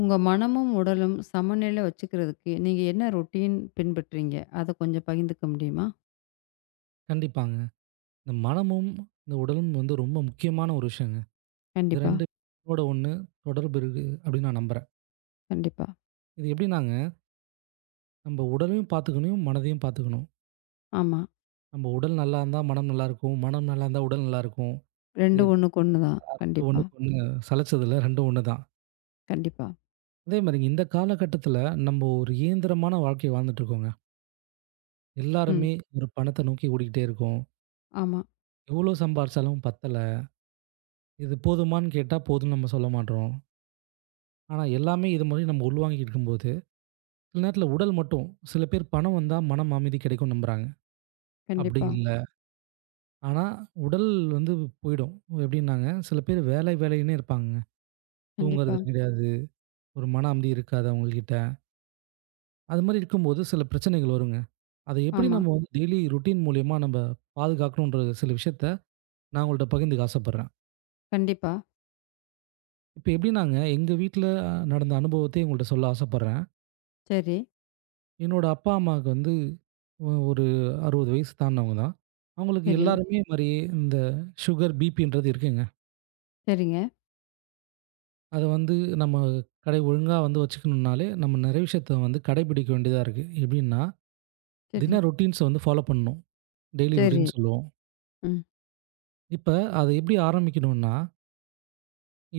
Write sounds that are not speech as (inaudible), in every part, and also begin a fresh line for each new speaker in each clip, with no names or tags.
உங்க மனமும், உடலும் சமநிலை வச்சுக்கிறதுக்கு நீங்க என்ன ரொட்டீன் பின்பற்றீங்க? அத கொஞ்சம் பகிர்ந்துக்க முடியுமா?
கண்டிப்பாங்க. இந்த மனமும், இந்த உடலும் வந்து ரொம்ப முக்கியமான ஒரு விஷயங்க. இது
கண்டிப்பா,
2 ஒண்ணோட ஒண்ணு தொடர்பு இருக்கு அப்படின்னு நான் நம்புறேன்.
கண்டிப்பா.
இது எப்படின்னாங்க, நம்ம உடலையும் பார்த்துக்கணும், மனதையும் பார்த்துக்கணும்.
ஆமா.
நம்ம உடல் நல்லா இருந்தா மனம் நல்லாயிருக்கும். மனம் நல்லா இருந்தா உடல் நல்லாயிருக்கும்.
2
இது
ஒண்ணுக்கு ஒண்ணு தான்.
2
கண்டிப்பா,
ஒண்ணுக்கு ஒண்ணு சலச்சதில்ல. 2 ஒண்ணு தான்.
கண்டிப்பா.
அதே மாரிங்க இந்த காலகட்டத்தில நம்ம ஒரு இயந்திரமான வாழ்க்கை வாழ்ந்துட்டு இருக்கோங்க.
ம்.
எல்லாருமே ஒரு பணத்த நோக்கி ஓடிக்கிட்டே இருக்கோம்.
ஆமா.
எவ்வளோ சம்பாரிச்சாலும் பத்தல. இது போதுமான்னு கேட்டா போதும்ன்னு நம்ம சொல்ல மாட்றோம். ஆனா எல்லாமே இது மாரி நம்ம உள்வாங்கிட்டு இருக்கும்போது சில நேரத்துல உடல் மட்டும். சில பேர் பணம் வந்தா மனம் அமைதி கிடைக்கும்னு நம்புறாங்க. அப்படி
கண்டிப்பா,
இல்ல. ஆனா உடல் வந்து போயிடும். எப்படின்னாங்க, சில பேர் வேலை வேலைன்னே இருப்பாங்கங்க.
கண்டிப்பா.
தூங்குறது கிடையாது. ஒரு மன அமைதி இருக்காது அவங்கள்கிட்ட. அது மாரி இருக்கும்போது சில பிரச்சனைகள் வருங்க. அத எப்படி
ஆமா.
நம்ம வந்து டெய்லி ரொட்டீன் மூலியமா நம்ப பாதுகாக்கணுன்ற சில விஷயத்த நான் உங்கள்ட்ட பகிர்ந்துக்க ஆசைப்படுறேன்.
கண்டிப்பா.
இப்ப எப்படின்னாங்க, எங்க வீட்ல நடந்த அனுபவத்தையும் உங்கள்ட்ட சொல்ல ஆசைப்படுறேன்.
சரி,
என்னோட அப்பா, அம்மாவுக்கு வந்து ஒரு 60 வயசு தாண்டுனவங்க தான். அவங்களுக்கு
சரி.
எல்லாருமே மாரி இந்த சுகர், பிபின்றது இருக்குங்க.
சரிங்க.
அத வந்து நம்ம கடை ஒழுங்கா வந்து வச்சுக்கணும்னாலே, நம்ம நெறைய விஷயத்த வந்து கடைபிடிக்க வேண்டியதா இருக்கு. எப்படின்னா,
சரி,
தின ரொட்டீன்ஸ வந்து ஃபாலோ பண்ணணும். டெய்லி
சரி.
ரொட்டீன் சொல்லுவோம்.
ம்.
இப்ப அத எப்படி ஆரம்பிக்கணும்னா,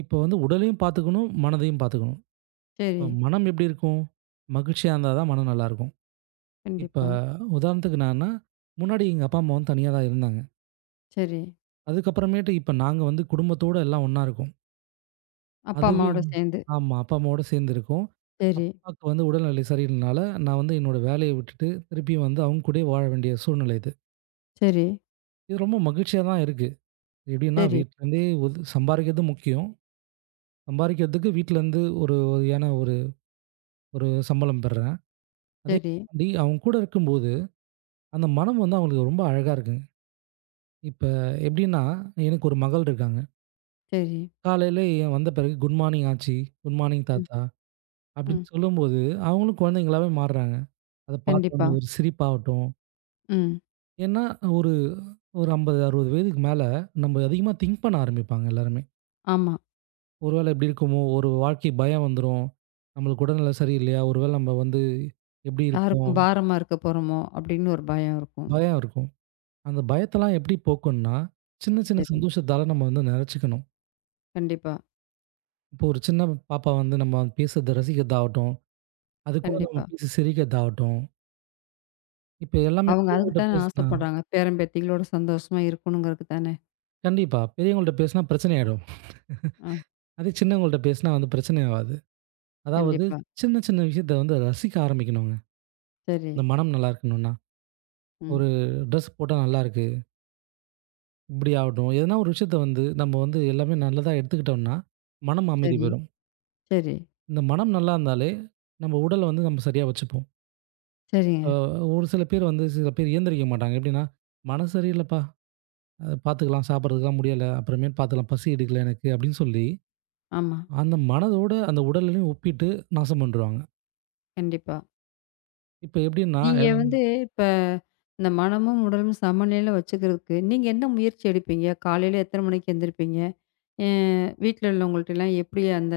இப்ப வந்து உடலையும் பார்த்துக்கணும், மனதையும் பார்த்துக்கணும்.
சரி.
இப்ப மனம் எப்படி இருக்கும்? மகிழ்ச்சியா இருந்தா தான் மனம் நல்லாயிருக்கும். இப்ப
கண்டிப்பா.
உதாரணத்துக்கு நான்னா, முன்னாடி எங்க அப்பா, அம்மா வந்து தனியா தான் இருந்தாங்க.
சரி.
அதுக்கப்புறமேட்டு இப்ப நாங்க வந்து குடும்பத்தோட எல்லாம் ஒண்ணா இருக்கோம்.
அப்பா,
அதுவே
அம்மாவோட சேர்ந்து.
ஆமா. அப்பா, அம்மாவோட சேர்ந்து இருக்கோம்.
சரி,
அப்பாவுக்கு வந்து உடல்நிலை சரியில்லைனால, நான் வந்து என்னோட வேலைய விட்டுட்டு, திருப்பியும் வந்து அவங்க கூடயே வாழ வேண்டிய சூழ்நிலை இது.
சரி,
இது ரொம்ப மகிழ்ச்சியா தான் இருக்கு. எப்படின்னா,
சரி,
வீட்லேருந்தே ஒது சம்பாரிக்கிறது முக்கியம். சம்பாரிக்கிறதுக்கு வீட்லேருந்து ஒரு ஒரு ஏன்னா ஒரு ஒரு சம்பளம் பெர்றேன். அதே
சரி,
தாண்டி அவங்க கூட இருக்கும்போது, அந்த மனம் வந்து அவங்களுக்கு ரொம்ப அழகா இருக்குங்க. இப்ப எப்படின்னா, எனக்கு ஒரு மகள் இருக்காங்க.
சரி.
காலையில என் வந்த பிறகு, "குட் மார்னிங் ஆச்சி, குட் மார்னிங்
ம்,
தாத்தா" அப்படின்னு
ம்.
சொல்லும்போது, அவங்களும் குழந்தைங்களாவே மாறுறாங்க. அத
கண்டிப்பா.
பார்த்தோனே ஒரு சிரிப்பாகட்டும்.
ம்.
ஏன்னா, ஒரு ஒரு 50, 60 வயதுக்கு மேல நம்ம அதிகமா திங்க் பண்ண ஆரம்பிப்பாங்க எல்லாருமே.
ஆமா.
ஒரு வேளை இப்படி இருக்குமோ, ஒரு வாழ்க்கை பயம் வந்துரும். நம்மளுக்கு உடல்நிலை சரியில்லையா? ஒரு வேளை நம்ம வந்து எப்படி இருப்போம்?
யாருக்கும் பாரமா இருக்க போறோமோ! அப்பிடின்னு ஒரு பயம் இருக்கும்.
பயம் இருக்கும். அந்த பயத்தெல்லாம் எப்படி போக்கணும்னா, சின்ன சின்ன
சரி.
சந்தோஷத்தால நம்ம வந்து நெறச்சிக்கணும்.
கண்டிப்பா,
இப்போ ஒரு சின்ன பாப்பா வந்து நம்ம பேசுறத ரசிக்கிறதாகட்டும், அது கூட நம்ம
கண்டிப்பா.
பேசி சிரிக்கிறதாகட்டும். இப்ப எல்லாமே
அவுங்க அதுக்கு
பெரியவங்கள்ட்ட
தானே
பேசினா
ஆசைப்படுறாங்க. பேரன், பேத்திகளோட சந்தோஷமா இருக்கணுங்கிறதுக்கு தானே!
கண்டிப்பா. பெரியவங்கள்ட்ட பேசினா பிரச்சனை ஆயிடும். (laughs)
ஆ,
அதே சின்னவங்கள்ட்ட பேசினா வந்து பிரச்சனை ஆவாது. அதாவது
கண்டிப்பா.
சின்ன சின்ன விஷயத்த வந்து ரசிக்க ஆரம்பிக்கணுங்க.
சரி.
இந்த மனம் நல்லா இருக்கணும்னா,
ம்.
ஒரு ட்ரெஸ் போட்டா நல்லாருக்கு. இப்படி ஆகட்டும். எதனா ஒரு விஷயத்த வந்து நம்ம வந்து எல்லாமே நல்லதா எடுத்துக்கிட்டோம்னா, மனம் அமைதி
சரி,
பெறும்.
சரி,
இந்த மனம் நல்லா இருந்தாலே, நம்ம உடல வந்து நம்ம சரியா வச்சுப்போம்.
சரிங்க.
அ ஒரு சில பேர் வந்து சில பேர் இயந்திரிக்க மாட்டாங்க. எப்படின்னா, "மனசு சரியில்லப்பா. பார்த்துக்கலாம். சாப்பிட்றதுக்குலாம் முடியல. அப்புறமேல் பார்த்துக்கலாம். பசி எடுக்கல எனக்கு." அப்படின்னு சொல்லி,
ஆமா.
அந்த மனதோட அந்த உடலையும் ஒப்பிட்டு நாசம் பண்ருவாங்க.
கண்டிப்பா.
இப்ப எப்படின்னா
நீங்க வந்து இப்ப இந்த மனமும், உடலும் சமநிலையில வச்சுக்கிறதுக்கு, நீங்க என்ன முயற்சி எடுப்பீங்க? காலையில எத்தன மணிக்கு எந்திரிப்பீங்க? அ வீட்ல உள்ளவங்கள்ட்டலாம் எப்படி அந்த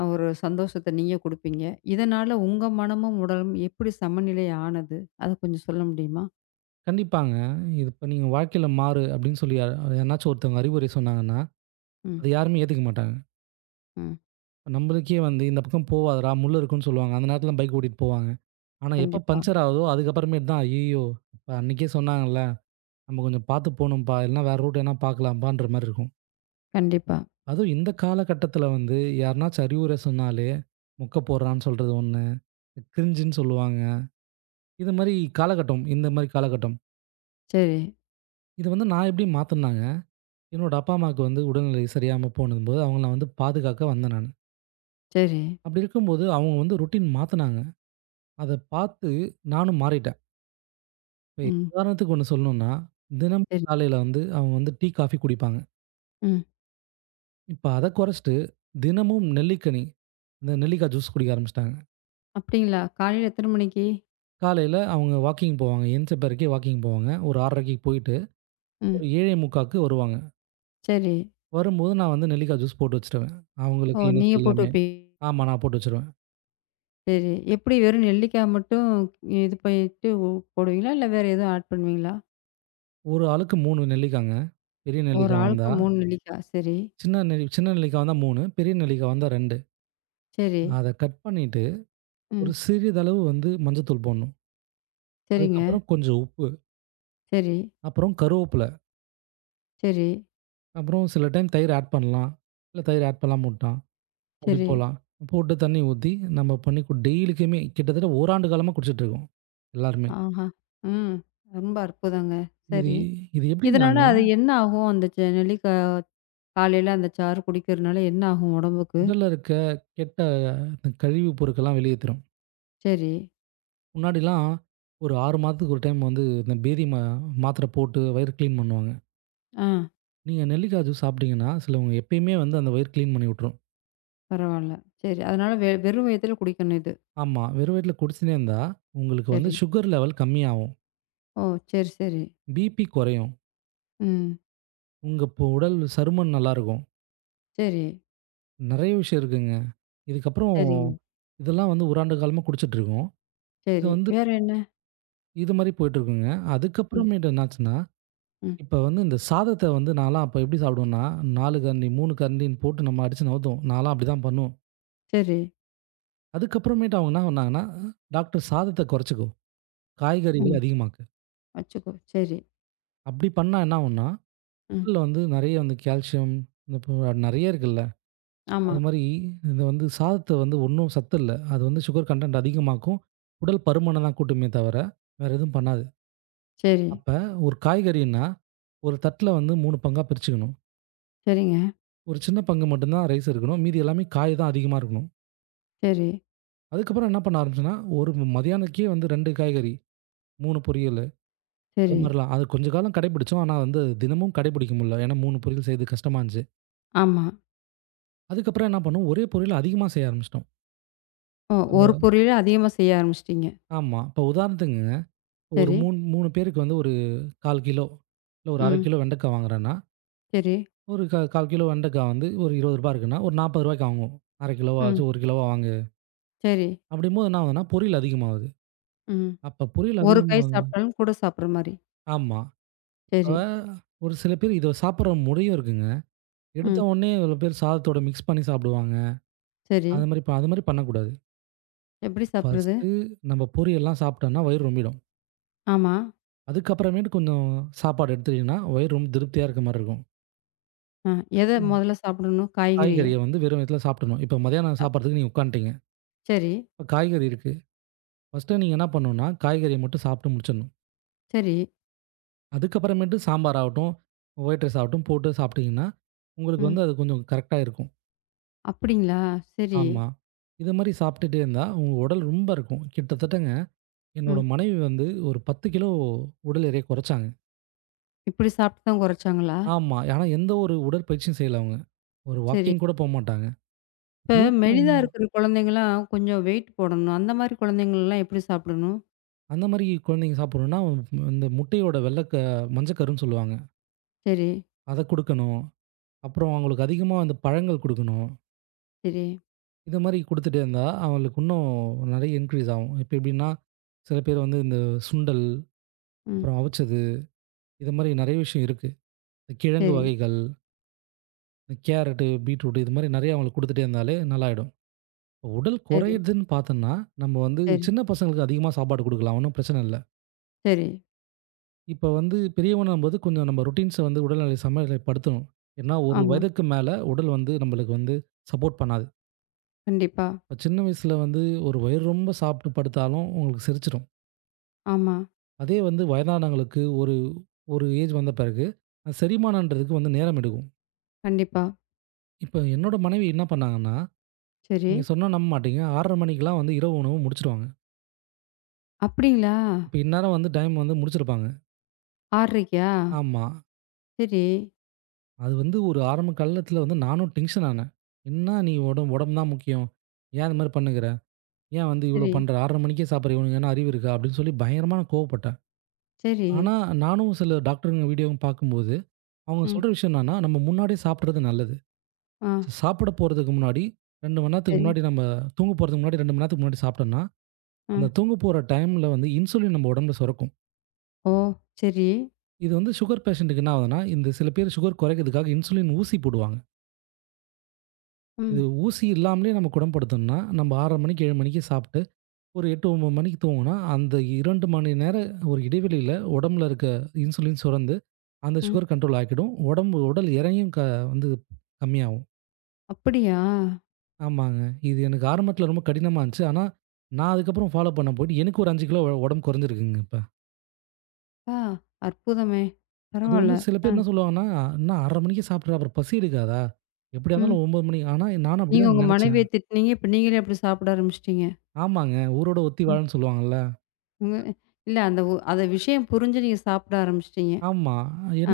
ஒரு சந்தோஷத்த நீங்க குடுப்பீங்க? இதனால உங்க மனமும், உடலும் எப்படி சமநிலை ஆனது? அத கொஞ்சம் சொல்ல முடியுமா?
கண்டிப்பாங்க. இது இப்ப நீங்க வாழ்க்கையில மாறு அப்படின்னு சொல்லி யார் யாருனாச்சும் ஒருத்தவங்க அறிவுரை சொன்னாங்கன்னா,
ம்,
அத யாருமே ஏத்துக்க மாட்டாங்க.
ம்.
இப்ப நம்மளுக்கே வந்து இந்த பக்கம் போவாதடா, முள்ளு இருக்குன்னு சொல்லுவாங்க. அந்த நேரத்துல பைக் ஓட்டிட்டு போவாங்க. ஆனா எப்ப
கண்டிப்பா,
பஞ்சர் ஆகுதோ அதுக்கப்புறமேட்டு தான், ஐயய்யோ! அப்ப அன்னைக்கே சொன்னாங்கல்ல, நம்ம கொஞ்சம் பார்த்து போணும்ப்பா, இல்லன்னா வேற ரூட் எதுனா பார்க்கலாம்ப்பான்ற மாரி இருக்கும்.
கண்டிப்பா.
அதுவும் இந்த காலகட்டத்துல வந்து யாருனாச்சும் அறிவுரை சொன்னாலே, மொக்க போடுறான்னு சொல்றது ஒண்ணு, கிரிஞ்சுன்னு சொல்லுவாங்க. இது மாரி காலகட்டம், இந்த மாரி காலகட்டம்.
சரி,
இத வந்து நான் எப்படி மாத்துனேன்னா என்னோட அப்பா, அம்மாவுக்கு வந்து உடல்நிலை சரியாம போனம்போது, அவங்கள நான் வந்து பாதுகாக்க வந்தேன் நானு.
சரி.
அப்படி இருக்கும்போது, அவங்க வந்து ரொட்டீன் மாத்துனாங்க. அத பார்த்து நானும் மாறிட்டேன். இப்ப
ம்.
உதாரணத்துக்கு ஒண்ணு சொல்லணும்னா, தினமும்
சரி.
காலையில வந்து அவங்க வந்து டீ, காஃபி குடிப்பாங்க.
ம்.
இப்ப அத குறைச்சுட்டு, தினமும் நெல்லிக்கனி, இந்த நெல்லிக்காய் ஜூஸ் குடிக்க ஆரம்பிச்சுட்டாங்க.
அப்படிங்களா? காலையில எத்தன மணிக்கு?
காலையில அவங்க வாக்கிங் போவாங்க. எந்திச்ச பிறக்கே வாக்கிங் போவாங்க. ஒரு 6:30க்கு போயிட்டு,
ம்.
ஒரு 7:45க்கு வருவாங்க.
சரி.
வரும்போது நான் வந்து நெல்லிக்காய் ஜூஸ் போட்டு வச்சுருவேன்.
ஓ!
அவங்களுக்கு,
நீங்க
எனக்கு
போட்டு
எல்லாமே.
வைப்பீங்க.
ஆமா, நான் போட்டு வச்சுருவேன்.
சரி. எப்படி வெறும் நெல்லிக்காய் மட்டும் இது பண்ணிட்டு போடுவீங்களா? இல்ல வேற எதுவும் ஆட் பண்ணுவீங்களா?
ஒரு ஆளுக்கு 3 நெல்லிக்காங்க. பெரிய
ஒரு ஆமா.
நெல்லிக்காய்
ஆளுக்கு
வந்தா
3 நெல்லிக்காய். சரி,
சின்ன நெல்லிக்காய் வந்தா 3, பெரிய நெல்லிக்காய் வந்தா 2.
சரி.
அத கட் பண்ணிட்டு,
ம்.
ஒரு சிறிதளவு வந்து மஞ்சத்தூள் போடணும்.
சரிங்க.
அதுக்கப்புறம் கொஞ்சம் உப்பு,
சரி,
அப்புறம் கருவேப்பில,
சரி,
அப்புறம் சில டைம் தயிர் ஆட் பண்ணலாம். இல்ல தயிர் ஆட் பண்ணாம விட்டா, அப்படி
சரி.
போலாம். போட்டு தண்ணி ஊத்தி, நம்ம பண்ணி கு டெய்லிக்குமே கிட்டத்தட்ட ஓராண்டு காலமா குடிச்சிட்டு இருக்கோம். எல்லாருமே.
ஆஹா! ம். ரொம்ப அற்புதங்க.
இது
சரி.
இது
இதனால
எப்படின்னாங்க,
அது என்ன ஆகும்? அந்த நெல்லிக்காய் காலையில அந்த சாறு குடிக்கிறனால என்ன ஆகும் உடம்புக்கு?
உடல்ல இருக்க கெட்ட இந்த கழிவு பொருட்கள்லாம் வெளியேத்திரும்.
சரி.
முன்னாடிலாம் ஒரு 6 மாதத்துக்கு ஒரு டைம் வந்து இந்த பேதி மாத்திரை போட்டு வயிறு கிளீன் பண்ணுவாங்க.
ஆ
நீங்க நெல்லிக்காய் ஜூஸ் சாப்பிட்டீங்கன்னா, சிலவங்க எப்பயுமே வந்து அந்த வயிறு கிளீன் பண்ணி விட்டுரும்.
பரவால்ல. சரி. அதனால வெறும் வயித்துல குடிக்கணும் இது.
ஆமா. வெறும் வயித்துல குடிச்சுனே இருந்தா, உங்களுக்கு வந்து
சரி.
சுகர் லெவல் கம்மியாகும்.
ஓ! சரி, சரி.
பிபி குறையும்.
ம்.
உங்க இப்போ உடல் சருமம் நல்லாருக்கும்.
சரி.
நெறைய விஷயம் இருக்குங்க. இதுக்கப்புறம்
சரிங்க.
இதெல்லாம் வந்து ஒரு ஆண்டு காலமா குடிச்சுட்டுருக்கோம். இது
சரி.
வந்து
வேற என்ன?
இது மாரி போயிட்டுருக்குங்க.
ம்.
அதுக்கப்புறமேட்டு என்னாச்சுன்னா,
ம்.
இப்ப வந்து இந்த சாதத்த வந்து நான்லாம் அப்ப எப்படி சாப்பிடுவேன்னா, 4 கரண்டி, 3 கரண்டின்னு போட்டு நம்ம அடிச்சு நவுத்துவோம். நான்லாம் அப்படிதான் பண்ணுவோம்.
சரி.
அதுக்கப்புறமேட்டு அவங்க என்ன பண்ணாங்கன்னா, டாக்டர் சாதத்த குறைச்சுக்கோ, காய்கறிகள
ம்.
அதிகமாக்கு.
அச்சச்சோ! சரி.
அப்படி பண்ணா என்ன ஆகும்னா,
ம்.
உடல்ல வந்து நெறைய வந்து கால்சியம், இந்த நெறைய இருக்குல்ல.
ஆமா.
அது மாரி இது வந்து சாதத்த வந்து ஒண்ணும் சத்து இல்ல. அது வந்து சுகர் கன்டென்ட் அதிகமாக்கும். உடல் பருமன தான் கூட்டுமே தவிர, வேற எதுவும் பண்ணாது.
சரி.
அப்ப ஒரு காய்கறின்னா, ஒரு தட்ல வந்து 3 பங்கா பிரிச்சுக்கணும்.
சரிங்க.
ஒரு சின்ன பங்கு மட்டும் தான் ரைஸ் இருக்கணும். மீதி எல்லாமே காய் தான் அதிகமா இருக்கணும்.
சரி,
அதுக்கப்புறம் என்ன பண்ண ஆரம்பிச்சேன்னா, ஒரு மதியானக்கே வந்து 2 காய்கறி, 3 பொரியலு அது
சரி.
மாரிலாம். அது கொஞ்ச காலம் கடைபிடிச்சோம். ஆனா வந்து தினமும் கடைபிடிக்க முடியல. ஏன்னா 3 பொரியல் செய்றது கஷ்டமா இருந்துச்சு.
ஆமா.
அதுக்கப்புறம் என்ன பண்ணோம், ஒரே பொரியல் அதிகமா செய்ய ஆரம்பிச்சிட்டோம்.
ஓ! ஒரு
அ
பொரியல அதிகமா செய்ய ஆரம்பிச்சுட்டீங்க.
ஆமா. இப்போ உதாரணத்துக்குங்க, ஒரு
சரி.
3 பேருக்கு வந்து ஒரு 1/4 கிலோ, இல்ல ஒரு 1/2
ம்.
கிலோ வெண்டைக்காய் வாங்குறேன்னா,
சரி.
ஒரு 1/4 கிலோ வெண்டைக்காய் வந்து ஒரு ரூ. 20 இருக்குன்னா, ஒரு ரூ. 40க்கு வாங்குவோம். 1/2
ம்.
கிலோவாச்சும் 1 கிலோவா வாங்கு.
சரி.
அப்படிங்கும்போது என்ன ஆகுதுன்னா, பொரியல் அதிகமாகுது.
ம்.
அப்ப பொரியல்
ஒரு கை
அதிகமாகுது
சாப்பிட்டாலும் கூட சாப்பிடுற மாரி.
ஆமா. இப்ப
சரி.
ஒரு சில பேர் இத சாப்பிடுற முறையும் இருக்குங்க. எடுத்த
ம்.
உடனே சில பேர் சாதத்தோட மிக்ஸ் பண்ணி சாப்பிடுவாங்க.
சரி.
அது மாரி அது மாரி பண்ணக்கூடாது.
எப்படி சாப்பிடுறது?
ஃபர்ஸ்ட்டு நம்ம பொரியல்லாம் சாப்பிட்டோம்னா வயிறு ரொம்பிடும்.
ஆமா.
அதுக்கப்புறமேட்டு கொஞ்சம் சாப்பாடு எடுத்துட்டீங்கன்னா, வயிறு ரொம்ப திருப்தியா இருக்க மாரி இருக்கும்.
அ எத
ம்.
முதல்ல சாப்பிடணும்? காய்கறிய.
காய்கறிய வந்து வெறும் வயித்துல சாப்பிடணும். இப்ப மதியானம்
அ
சாப்பிடுறதுக்கு நீங்க உட்காந்துட்டீங்க.
சரி,
இப்ப காய்கறி இருக்கு. ஃபர்ஸ்ட்டு நீங்க என்ன பண்ணணும்னா, காய்கறிய மட்டும் சாப்பிட்டு முடிச்சிடணும்.
சரி.
அதுக்கப்புறமேட்டு சாம்பார் ஆகட்டும், ஒயிட் ரைஸ் ஆகட்டும் போட்டு சாப்பிட்டீங்கன்னா, உங்களுக்கு
ம்.
வந்து அது கொஞ்சம் கரெக்ட்டா இருக்கும்.
அப்படிங்களா? சரி.
ஆமா. இது மாரி சாப்பிட்டுட்டே இருந்தா, உங்க உடல் ரொம்ப இருக்கும். கிட்டத்தட்டங்க என்னோட
ம்.
மனைவி வந்து ஒரு 10 கிலோ உடல் எடைய குறைச்சாங்க.
இப்படி சாப்பிட்டு தான் குறைச்சாங்களா?
ஆமா. ஆனா எந்த ஒரு உடற்பயிற்சியும் செய்யல அவங்க. ஒரு
சரி.
வாக்கிங் கூட
இப்ப மெலிதா
போமாட்டாங்க.
இருக்கிற குழந்தைங்கலாம் கொஞ்சம் வெயிட் போடணும். அந்த மாரி குழந்தைங்கள்லாம் எப்படி சாப்பிடணும்?
அந்த மாரி குழந்தைங்க சாப்பிடணும்னா, இந்த முட்டையோட வெள்ள மஞ்சக்கருன்னு சொல்லுவாங்க.
சரி,
அத குடுக்கணும். அப்புறம் அவங்களுக்கு அதிகமா அந்த பழங்கள் குடுக்கணும்.
சரி.
இந்த மாரி குடுத்துட்டே இருந்தா, அவங்களுக்கு இன்னும் நெறைய இன்க்ரீஸ் ஆகும். இப்ப எப்படின்னா, சில பேர் வந்து இந்த சுண்டல்,
ம்.
அப்புறம் அவிச்சது, இது மாரி நெறைய விஷயம் இருக்கு. இந்த கிழங்கு
சரி,
வகைகள், இந்த கேரட்டு, பீட்ரூட் இது மாரி நெறைய அவங்களுக்கு குடுத்துட்டே இருந்தாலே நல்லாயிடும். இப்போ உடல்
சரி,
குறையுதுன்னு பார்த்தோம்னா, நம்ம வந்து
சரி,
சின்ன பசங்களுக்கு அதிகமா சாப்பாடு குடுக்கலாம். ஒண்ணும் பிரச்சனை இல்ல.
சரி.
இப்ப வந்து பெரியவனாகும்போது கொஞ்சம் நம்ம ரொட்டீன்ஸ வந்து உடல்நிலை சமநிலைப்படுத்தணும். ஏன்னா, ஒரு
ஆமா.
வயதுக்கு மேல உடல் வந்து நம்மளுக்கு வந்து சப்போர்ட் பண்ணாது.
கண்டிப்பா.
இப்ப சின்ன வயசுல வந்து ஒரு வயிறு ரொம்ப சாப்பிட்டு படுத்தாலும் உங்களுக்கு செரிச்சிரும்.
ஆமா.
அதே வந்து வயதானவங்களுக்கு ஒரு ஒரு ஏஜ் வந்த பிறகு அது செரிமானம்ன்றதுக்கு வந்து நேரம் எடுக்கும்.
கண்டிப்பா.
இப்ப என்னோட மனைவி என்ன பண்ணாங்கன்னா,
சரி.
நீங்க சொன்னா நம்ப மாட்டீங்க 6:30 மணிக்கெல்லாம் வந்து இரவு உணவு முடிச்சுருவாங்க.
அப்படிங்களா?
இப்ப இந்நேரம் வந்து டைம் வந்து முடிச்சிருப்பாங்க.
6:30க்கா?
ஆமா.
சரி,
அது வந்து ஒரு ஆரம்ப காலத்துல வந்து நானும் டென்ஷன் ஆனேன். "என்ன நீ உடம்பு தான் முக்கியம். ஏன் இந்த மாரி பண்ணுகிற? ஏன் வந்து இவ்வளோ
சரி,
பண்ற? 6:30 மணிக்கே சாப்பிடுற இவனுக்கு என்ன அறிவு இருக்கா? அப்படின்னு சொல்லி பயங்கரமா நான் கோவப்பட்டேன்.
சரி.
ஆனா, நானும் சில டாக்டருங்க வீடியோவும் பார்க்கும்போது, அவங்க
ம்.
சொல்ற விஷயம் என்னன்னா, நம்ம முன்னாடியே சாப்பிடுறது நல்லது.
ஆ.
சாப்பிட போறதுக்கு முன்னாடி 2 மணி நேரத்துக்கு
சரி.
முன்னாடி நம்ம தூங்க போறதுக்கு முன்னாடி 2 மணி நேரத்துக்கு முன்னாடி சாப்பிட்டோம்னா,
ஆ.
அந்த தூங்க போற டைம்ல வந்து இன்சுலின் நம்ம உடம்புல சுரக்கும்.
ஓ! சரி.
இது வந்து சுகர் பேஷண்ட்டுக்கு என்ன ஆகுதுன்னா, இந்த சில பேர் சுகர் குறைக்கிறதுக்காக இன்சுலின் ஊசி போடுவாங்க. இது
ம்,
ஊசி இல்லாமலே நமக்கு குணப்படுத்தணும்னா, நம்ம 6:30 மணிக்கு 7 மணிக்கு சாப்பிட்டு ஒரு 8, 9 மணிக்கு தூங்குனா, அந்த 2 மணி நேரம் ஒரு இடைவெளியில உடம்புல இருக்க இன்சுலின் சுரந்து, அந்த
ம்.
சுகர் கண்ட்ரோல் ஆக்கிடும். உடம்பு உடல் எடையும் வந்து கம்மியாகும்.
அப்படியா?
ஆமாங்க. இது எனக்கு ஆரம்பத்தில ரொம்ப கடினமா இருந்துச்சு. ஆனா, நான் அதுக்கப்புறம் ஃபாலோ பண்ண போயிட்டு எனக்கு ஒரு 5 கிலோ உடம்பு குறைஞ்சிருக்குங்க இப்ப.
அப்பா! அற்புதமே!
அது
பரவால்ல.
வந்து சில
அ.
பேர் என்ன சொல்லுவாங்கன்னா, "என்ன 1/2 மணிக்கே சாப்பிடுற, அப்புறம் பசி எடுக்காதா? எப்படியா
ம்.
இருந்தாலும் 9 மணி" ஆனா நானும்
நீங்க
அப்படிதான்
உங்க
நினைச்சேன்.
மனைவிய திட்டுனீங்க. இப்ப நீங்களே அப்படி சாப்பிட ஆரம்பிச்சுட்டீங்க.
ஆமாங்க. ஊரோட ஒத்தி
ம்.
வாழன்னு சொல்லுவாங்கல்ல.
உங்க இல்ல அந்த அத விஷயம் புரிஞ்சு நீங்க சாப்பிட ஆரம்பிச்சுட்டீங்க.
ஆமா.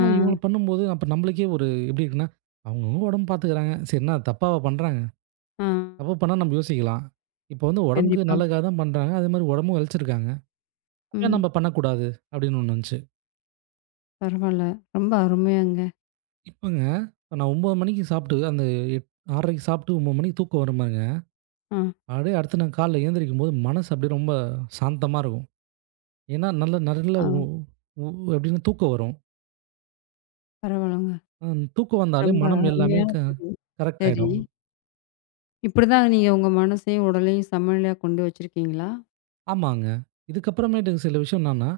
ஆ,
இவங்கள பண்ணும்போது, அப்ப நம்மளுக்கே ஒரு எப்படி இருக்குன்னா, அவங்கவங்க உடம்பு பார்த்துக்கிறாங்க. சரி என்ன தப்பாவா பண்றாங்க?
ஆ.
தப்பு பண்ணா நம்ம யோசிக்கலாம். இப்ப வந்து உடம்புக்கு
கண்டிப்பா.
நல்லதுக்காக தான் பண்றாங்க. அதேமாரி உடம்பும் இளைச்சிருக்காங்க. ஏன்
ம்.
நம்ம பண்ணக்கூடாது? அப்படின்னு ஒண்ணு வந்துச்சு.
பரவால்ல. ரொம்ப அருமையாங்க.
இப்பங்க நான் 9 மணிக்கு சாப்பிட்டு அந்த எட் 6:30க்கு சாப்பிட்டு 9 மணிக்கு தூக்கம் வரும் பாருங்க.
ஆ,
அப்படியே அடுத்து நான் காலைல எழுந்திரிக்கும்போது மனசு அப்படியே ரொம்ப சாந்தமா இருக்கும். ஏன்னா நல்ல நல்ல
ஆ.
உ உ அப்படின்னு தூக்கம் வரும்.
பரவால்லங்க.
அ தூக்கம் வந்தாலே
ரொம்ப
மனம் எல்லாமே
அருமையான பதிவு.
கரெக்ட்
சரி.
ஆயிடும்.
இப்படிதான் நீங்க உங்க மனசையும், உடலையும் சமநிலையா கொண்டு வச்சிருக்கீங்களா?
ஆமாங்க. இதுக்கப்புறமேட்டு சில விஷயம் என்னன்னா,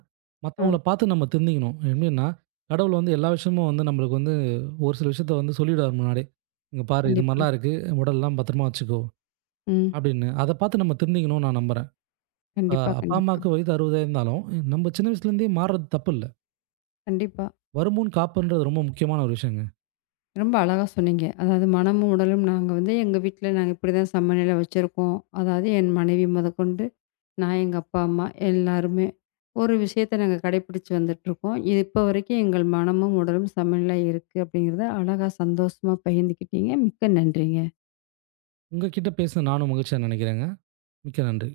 ஆ,
மத்தவங்கள பார்த்து நம்ம திருந்திக்கணும். எப்படின்னா, கடவுள் வந்து எல்லா விஷயமும் வந்து நம்மளுக்கு வந்து ஒரு சில விஷயத்த வந்து சொல்லிடுவாரு முன்னாடியே. "இங்க பாரு இது
கண்டிப்பா.
மாரிலாம் இருக்கு. உடல்லாம் பத்திரமா வச்சுக்கோ"
ம்.
அப்படின்னு. அத பார்த்து நம்ம திருந்திக்கணும்னு நான் நம்புறேன். இப்ப
கண்டிப்பா,
அப்பா,
கண்டிப்பா.
அம்மாவுக்கு வயது 60 இருந்தாலும், நம்ம சின்ன வயசுலேருந்தே மாறுறது தப்பு இல்ல.
கண்டிப்பா.
வருமுன் காப்புன்றது ரொம்ப முக்கியமான ஒரு விஷயங்க.
ரொம்ப அழகா சொன்னீங்க. அதாவது மனமும், உடலும் நாங்க வந்து எங்க வீட்ல நாங்க இப்படிதான் சமநிலை வச்சிருக்கோம். அதாவது என் மனைவி மொதற்கொண்டு நான், எங்க அப்பா, அம்மா எல்லாருமே ஒரு விஷயத்த நாங்க கடைபிடிச்சு வந்துட்டுருக்கோம். இது இப்ப வரைக்கும் எங்கள் மனமும், உடலும் சமநிலையா இருக்கு அப்படிங்கிறத அழகா சந்தோஷமா பகிர்ந்துக்கிட்டீங்க. மிக்க நன்றிங்க.
உங்க கிட்ட பேசினது நானும் மகிழ்ச்சியா நினைக்கிறேங்க. மிக்க நன்றி.